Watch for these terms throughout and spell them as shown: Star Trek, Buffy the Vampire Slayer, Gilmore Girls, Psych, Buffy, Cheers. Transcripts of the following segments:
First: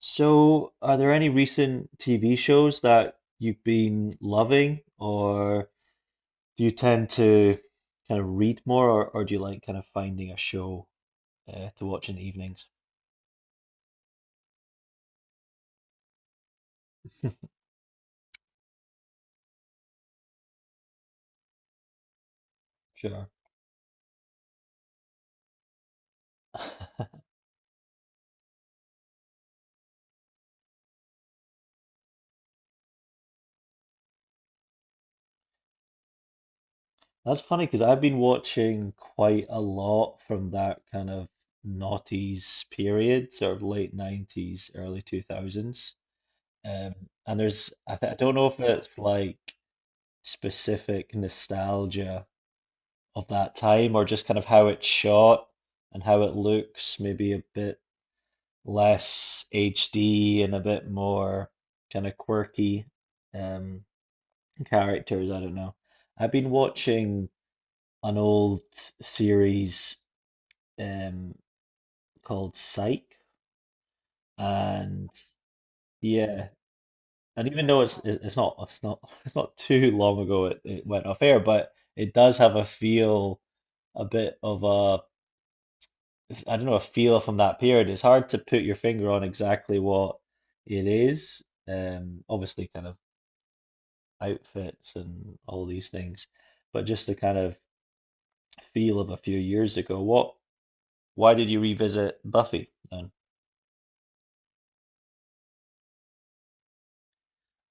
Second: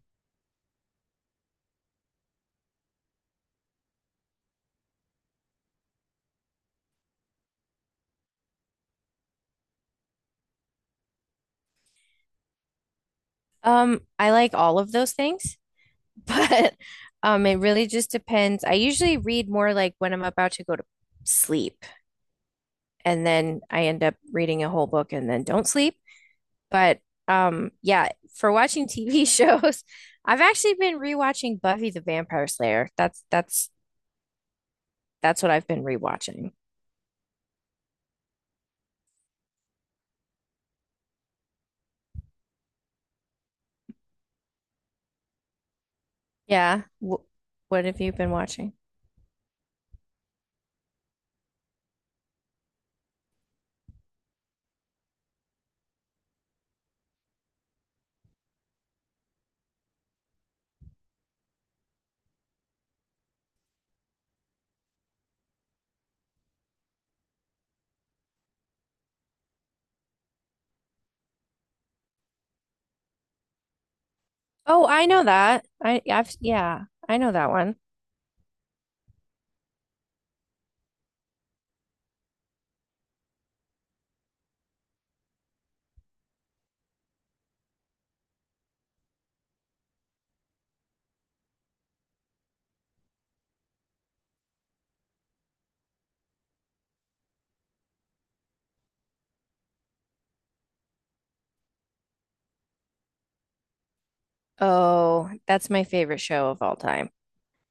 So, are there any recent TV shows that you've been loving, or do you tend to kind of read more, or do you like kind of finding a show to watch in the evenings? I like all of those things, but it really just depends. I usually read more like when I'm about to go to sleep, and Sure. then I end up reading a whole book and then don't sleep. But yeah, for watching TV shows, I've actually been rewatching Buffy the Vampire Slayer. That's what I've been rewatching. That's funny because I've been watching quite a lot from that kind of noughties period, sort of late 90s, early 2000s. Yeah. Um, W and there's, What I, have th you I been don't know if watching? it's like specific nostalgia of that time, or just kind of how it's shot and how it looks, maybe a bit less HD and a bit more kind of quirky um, characters. I don't know. I've been watching an old series um, called Psych, Oh, I and know that. I've yeah, yeah, I know and that even one. though it's not it's not too long ago it went off air, but it does have a feel a bit of a I don't know, a feel from that period. It's hard to put your finger on exactly what it is. Obviously, kind of outfits and all these things, but just the kind of feel of a few years ago. What, why did you revisit Buffy then? Oh, that's my favorite show of all time.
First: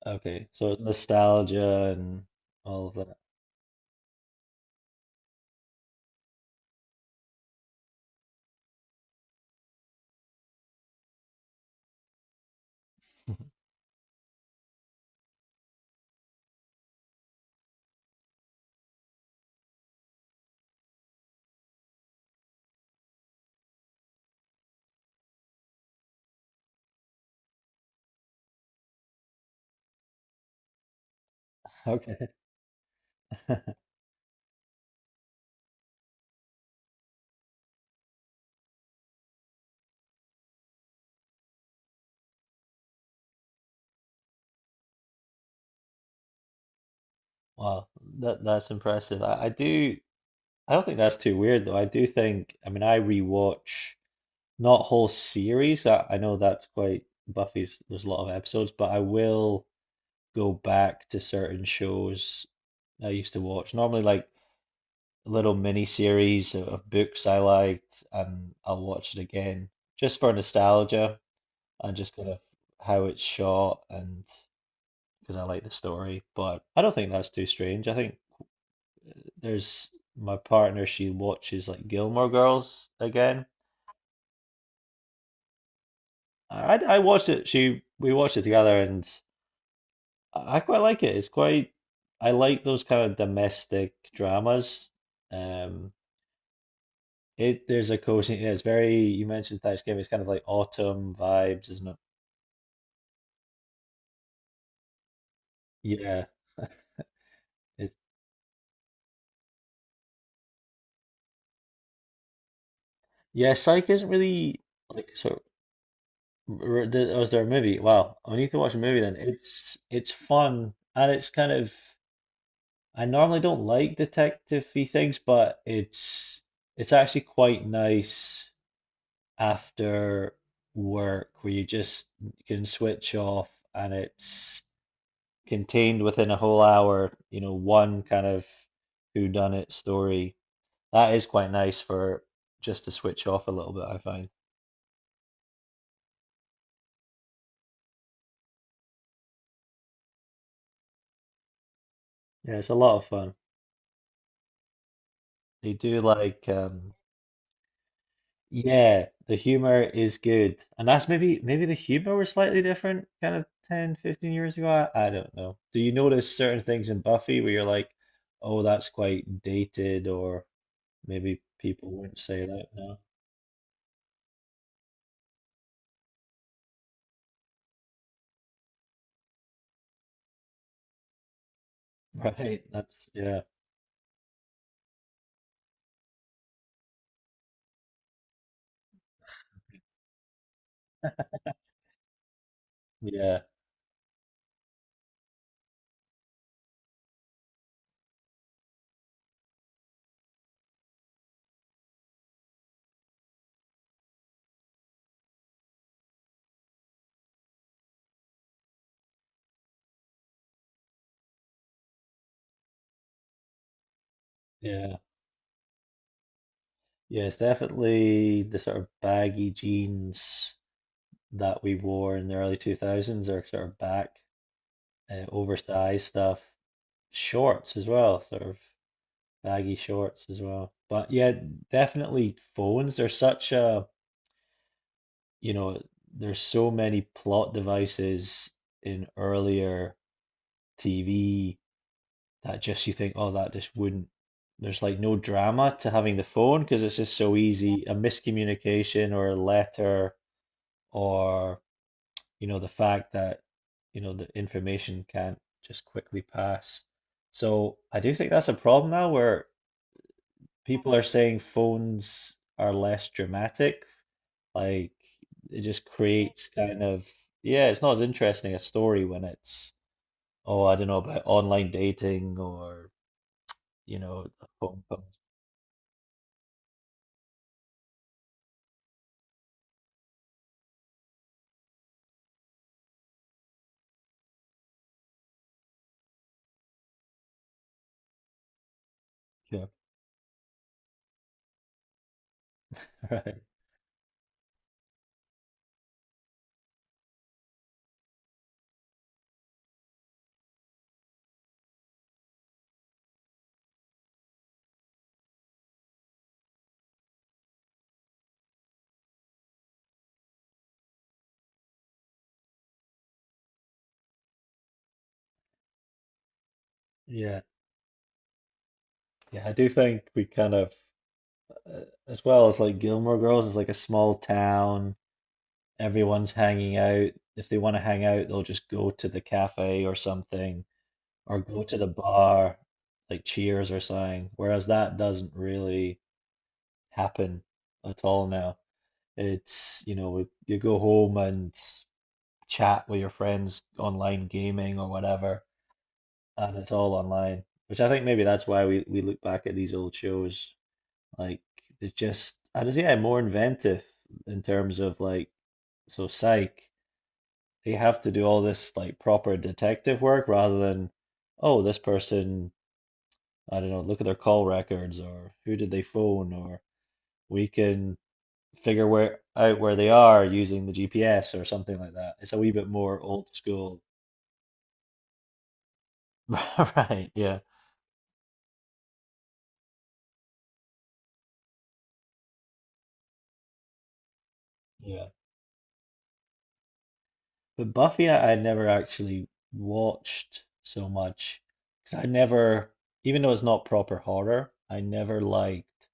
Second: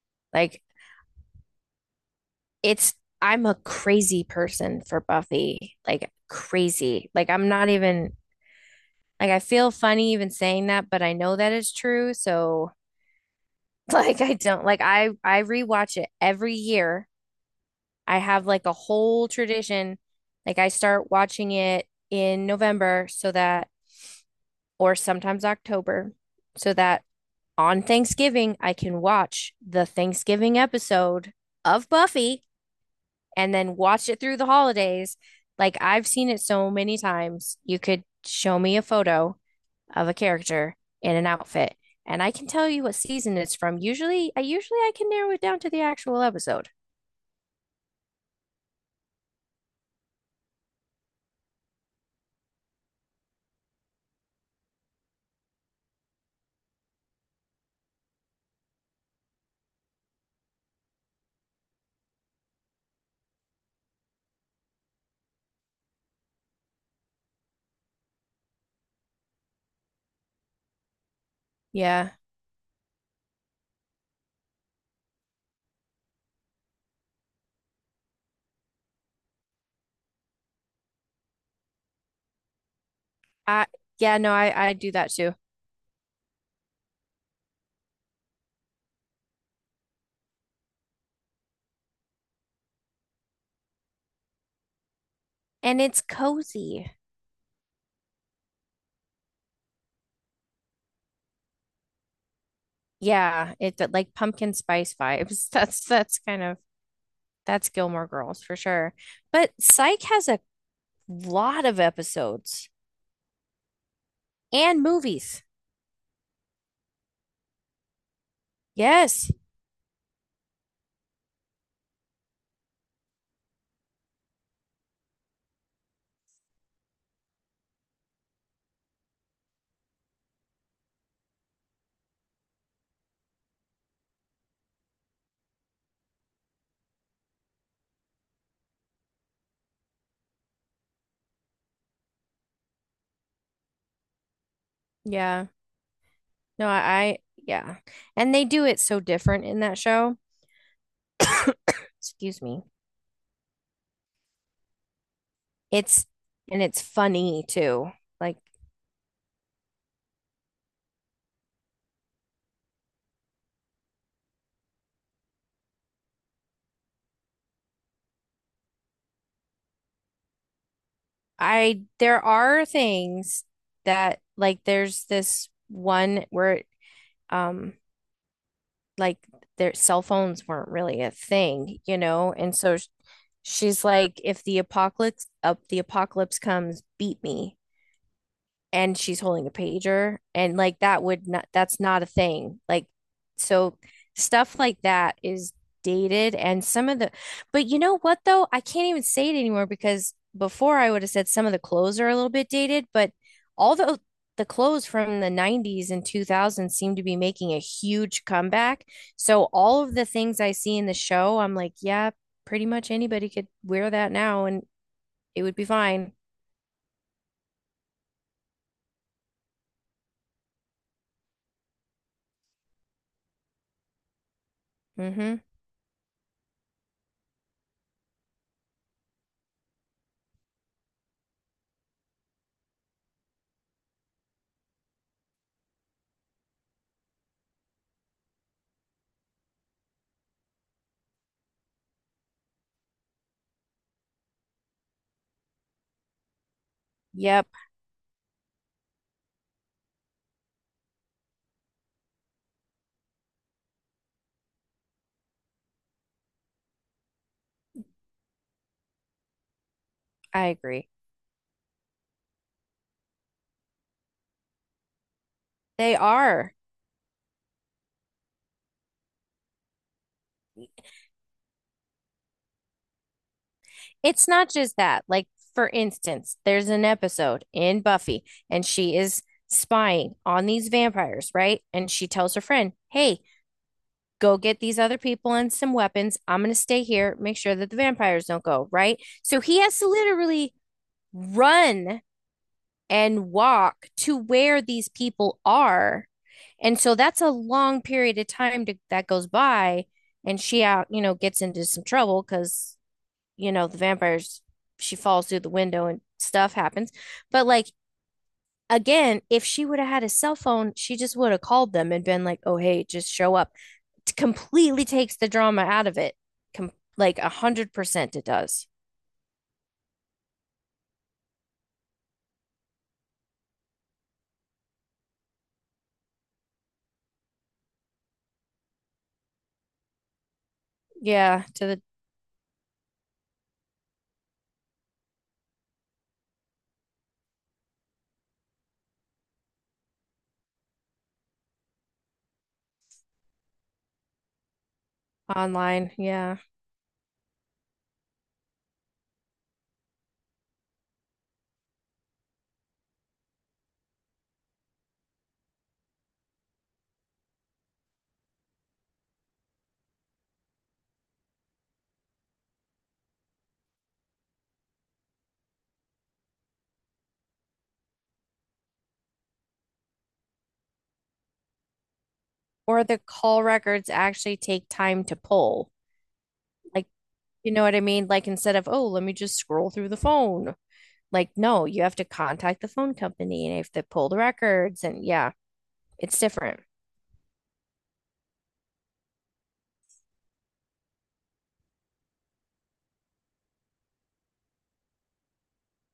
Okay, Like so it's nostalgia and all it's of that. I'm a crazy person for Buffy. Like crazy. Like I'm not even like I feel funny even saying that, but I know that it's true. So like I don't like I rewatch it every year. I have like a whole tradition. Like I start watching it in November, so that or sometimes October so that on Thanksgiving I can watch the Thanksgiving episode of Okay. Buffy, and then watch it through the holidays. Like I've seen it so many times. You could show me a photo of a character in an outfit, and I can tell you what season it's from. I usually I can narrow it down to the actual episode. Wow, that's impressive. I do I don't think that's too weird though. I do think I mean I rewatch not whole series. I know that's quite Buffy's, there's a lot of episodes, but I will go back to certain shows I used to watch. Normally, like little mini series of books I liked, and I'll watch it again just for nostalgia and just Yeah. kind of how it's shot and because I like the story. But I don't think that's too strange. I think there's my partner, she watches like Gilmore Girls again. I Yeah, no, I do that too. I watched it. She we watched it together, and I quite like it. It's quite, I like those kind of domestic dramas. And Um, it's cozy. it there's a cozy. Yeah, it's very. You mentioned Thanksgiving. It's kind of like autumn vibes, isn't it? Yeah, it but like pumpkin spice vibes. That's that's Yeah. kind of that's It's Gilmore Girls for sure. But Psych has a lot of episodes yeah. Psych isn't really and like so. movies. Was there a movie? Wow, I need to watch a movie then. Yes. It's fun and it's kind of. I normally don't like detective-y things, but it's actually quite nice after work where you just can switch off and it's contained within a whole hour, you know, one kind of whodunit story. That is quite nice for just to switch off a little bit, I find. Yeah. No, I, Yeah. And they do it so different in that show. Excuse Yeah, me. it's a lot of fun. They do It's, like and it's funny too. Like, yeah, the humor is good. And that's maybe the humor was slightly different kind of 10, 15 years ago. I don't know. Do you notice certain things in Buffy where you're like, oh, that's quite dated or maybe people wouldn't there say are that now. things that, like, there's this one where, um, like, their cell phones weren't really a thing, you know? And Right. so That's yeah. she's like, if the apocalypse, up the apocalypse comes, beat me. And she's holding a pager, and like that would not that's not a thing. Like Yeah. so stuff like that is dated, and some of the but you know what though, I can't even say it anymore, because before I would have said some of the clothes are a little bit dated, but all the clothes from the 90s and 2000s seem to be making a huge comeback. So all of the things I see in the show, I'm like, yeah, pretty much anybody could wear that now, and Yeah. it would be fine. Yeah. It's definitely the sort of baggy jeans that we wore in the early 2000s are sort of back, Mhm. oversized stuff. Shorts as well, sort of baggy shorts as well. But yeah, definitely phones. There's such a, you know, there's so many plot devices in earlier TV that just you think, oh, that just wouldn't. There's like no drama to having the phone because it's just so Yep. easy. A miscommunication or a letter, or you know, the fact that you know the information can't just quickly pass. So I do think that's a problem now where I agree. people are saying phones are less dramatic. Like it just They creates are. kind of, yeah, it's not as interesting a story when it's, oh, I don't know about online dating or, you know, It's a not just phone calls. that. Like, for instance, there's an episode in Buffy, and she is spying on these vampires, right? And she tells her friend, "Hey, go get these other people and some weapons. I'm going to stay here, make sure that the vampires don't go," right? So he has to literally run and Right. walk to where these people are. And so that's a long period of that goes by. And you know, gets into some trouble because you know, the vampires, she falls through the window and stuff happens. But like again, if she would have had a cell phone, she just would have called them and been like, "Oh, hey, just show up." It completely takes the drama out of it. Like a Yeah. hundred percent, it does. Yeah. I do think we kind of, uh, as well as like Gilmore Girls, is like a small town. Everyone's hanging out. If they want to hang out, they'll just go to the cafe or something, or Yeah, go to to the the bar, like Cheers or something. Whereas that doesn't really happen at all now. It's, you know, you go home and chat with your friends online gaming or whatever, online. Yeah, and it's all online, which I think maybe that's why we look back at these old shows like they're just, I just yeah, more inventive in terms of like so psych. They have to do all this like proper detective work rather than, oh, this person, I don't know, look at their call records or who did they phone or we can figure where out where they are using the GPS or something like that. It's a wee bit or the more old call school. records actually take time to pull. Like, Right, yeah. you know what I mean? Like instead of, "Oh, let me just scroll through the phone." Like, no, you have to contact the phone company and you have to pull the records, and Yeah. yeah, it's different. But Buffy, I never actually watched so much because I never, even though it's not proper horror, I never liked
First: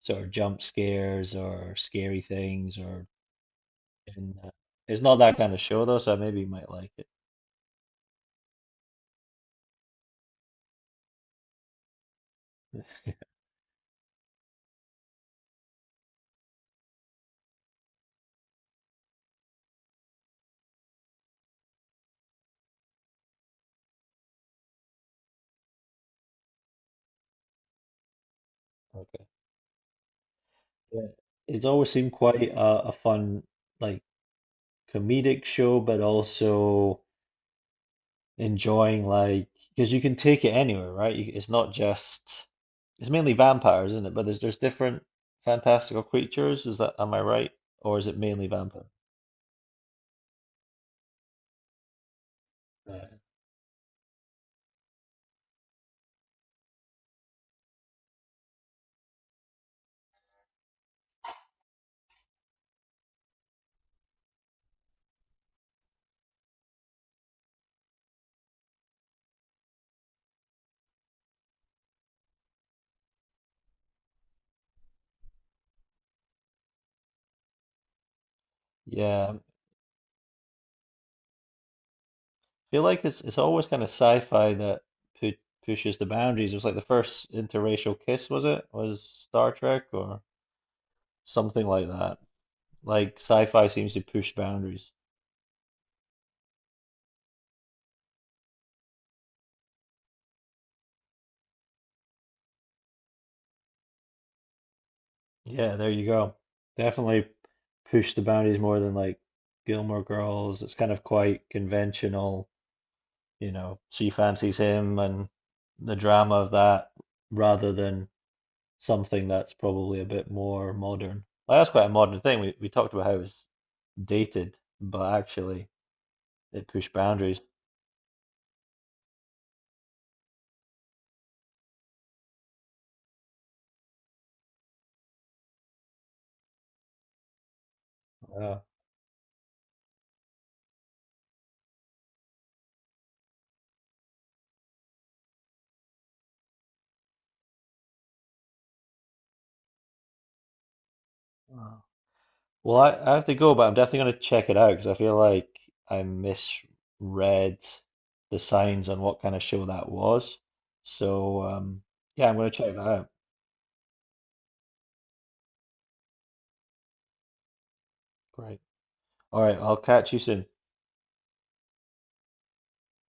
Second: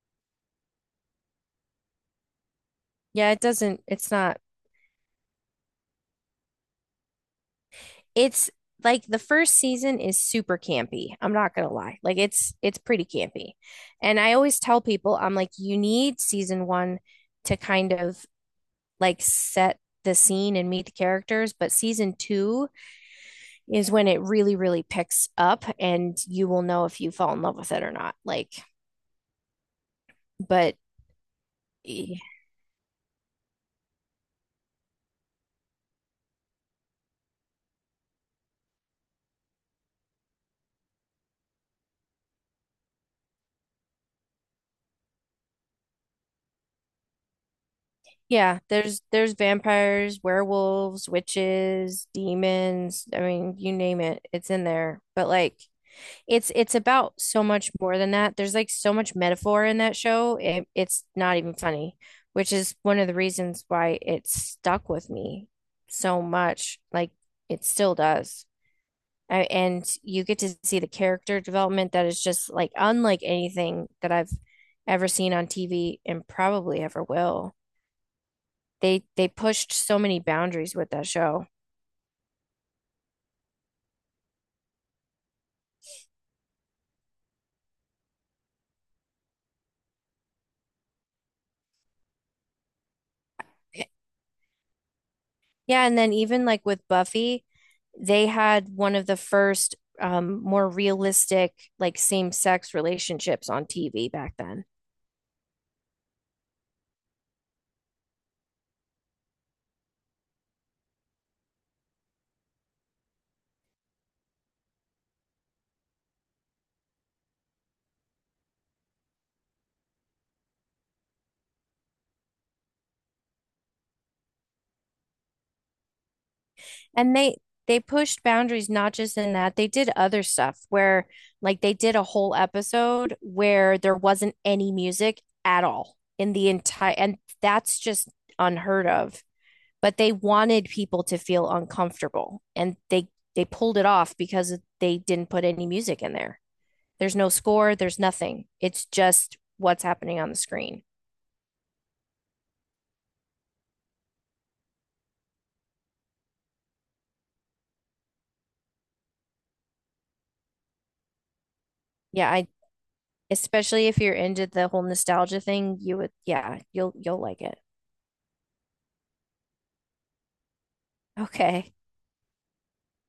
sort of jump scares or scary things or. Yeah, it doesn't, it's And, not, it's not that kind of show though, so maybe you might like it. it's like the first season is super campy. I'm not gonna lie. Like it's pretty campy. And I always tell people, I'm like, you need season one to kind of like set the scene and meet the characters, but season two is when it really, really picks up, and you will know if you fall in love with it or not. Okay. but Yeah. It's always seemed y- quite a fun, like comedic show, but also enjoying like because you can take it anywhere, right? You, it's not just it's mainly vampires, isn't it? But there's different fantastical creatures. Is that am I right? Or is it mainly yeah, vampire? there's vampires, werewolves, witches, Yeah, demons. I mean, you name it, it's in there. But like it's about so much more than that. There's like so much metaphor in that show. It's not even funny, which is one of the reasons why it stuck with me so much. Like it still does. And you get to see the character development that is just like unlike anything that I've ever seen on TV, and probably ever will. They yeah. I pushed so many boundaries with that show. feel like it's always kind of sci-fi that pu pushes the boundaries. It was like the first interracial kiss, was it? Was Star Trek or something like that. Like sci-fi seems to push boundaries. Yeah, and then even like with Buffy, they had one of the first more realistic like same-sex relationships on TV back then. Yeah, there you go. Definitely push the boundaries more than like Gilmore Girls. It's kind of quite conventional, you know, she fancies him and the drama of that rather than something that's probably a bit more modern. Like, that's quite a modern thing. We talked about how it's dated, but actually it pushed And they boundaries. they pushed boundaries not just in that, they did other stuff where like they did a whole episode where there wasn't any music at all in the entire, and that's just unheard of. But they wanted people to feel uncomfortable, and they pulled it off because they didn't put any music in there. There's no score, there's nothing. It's just what's happening on the screen. Yeah. Well, I have to go, but I'm definitely going to check it out because I feel like I misread the signs on what kind of show that was. So, yeah, Yeah, I'm I going to check that out. especially if you're into the whole nostalgia thing, you would yeah, you'll like it. Great. All right, I'll catch you soon. Okay.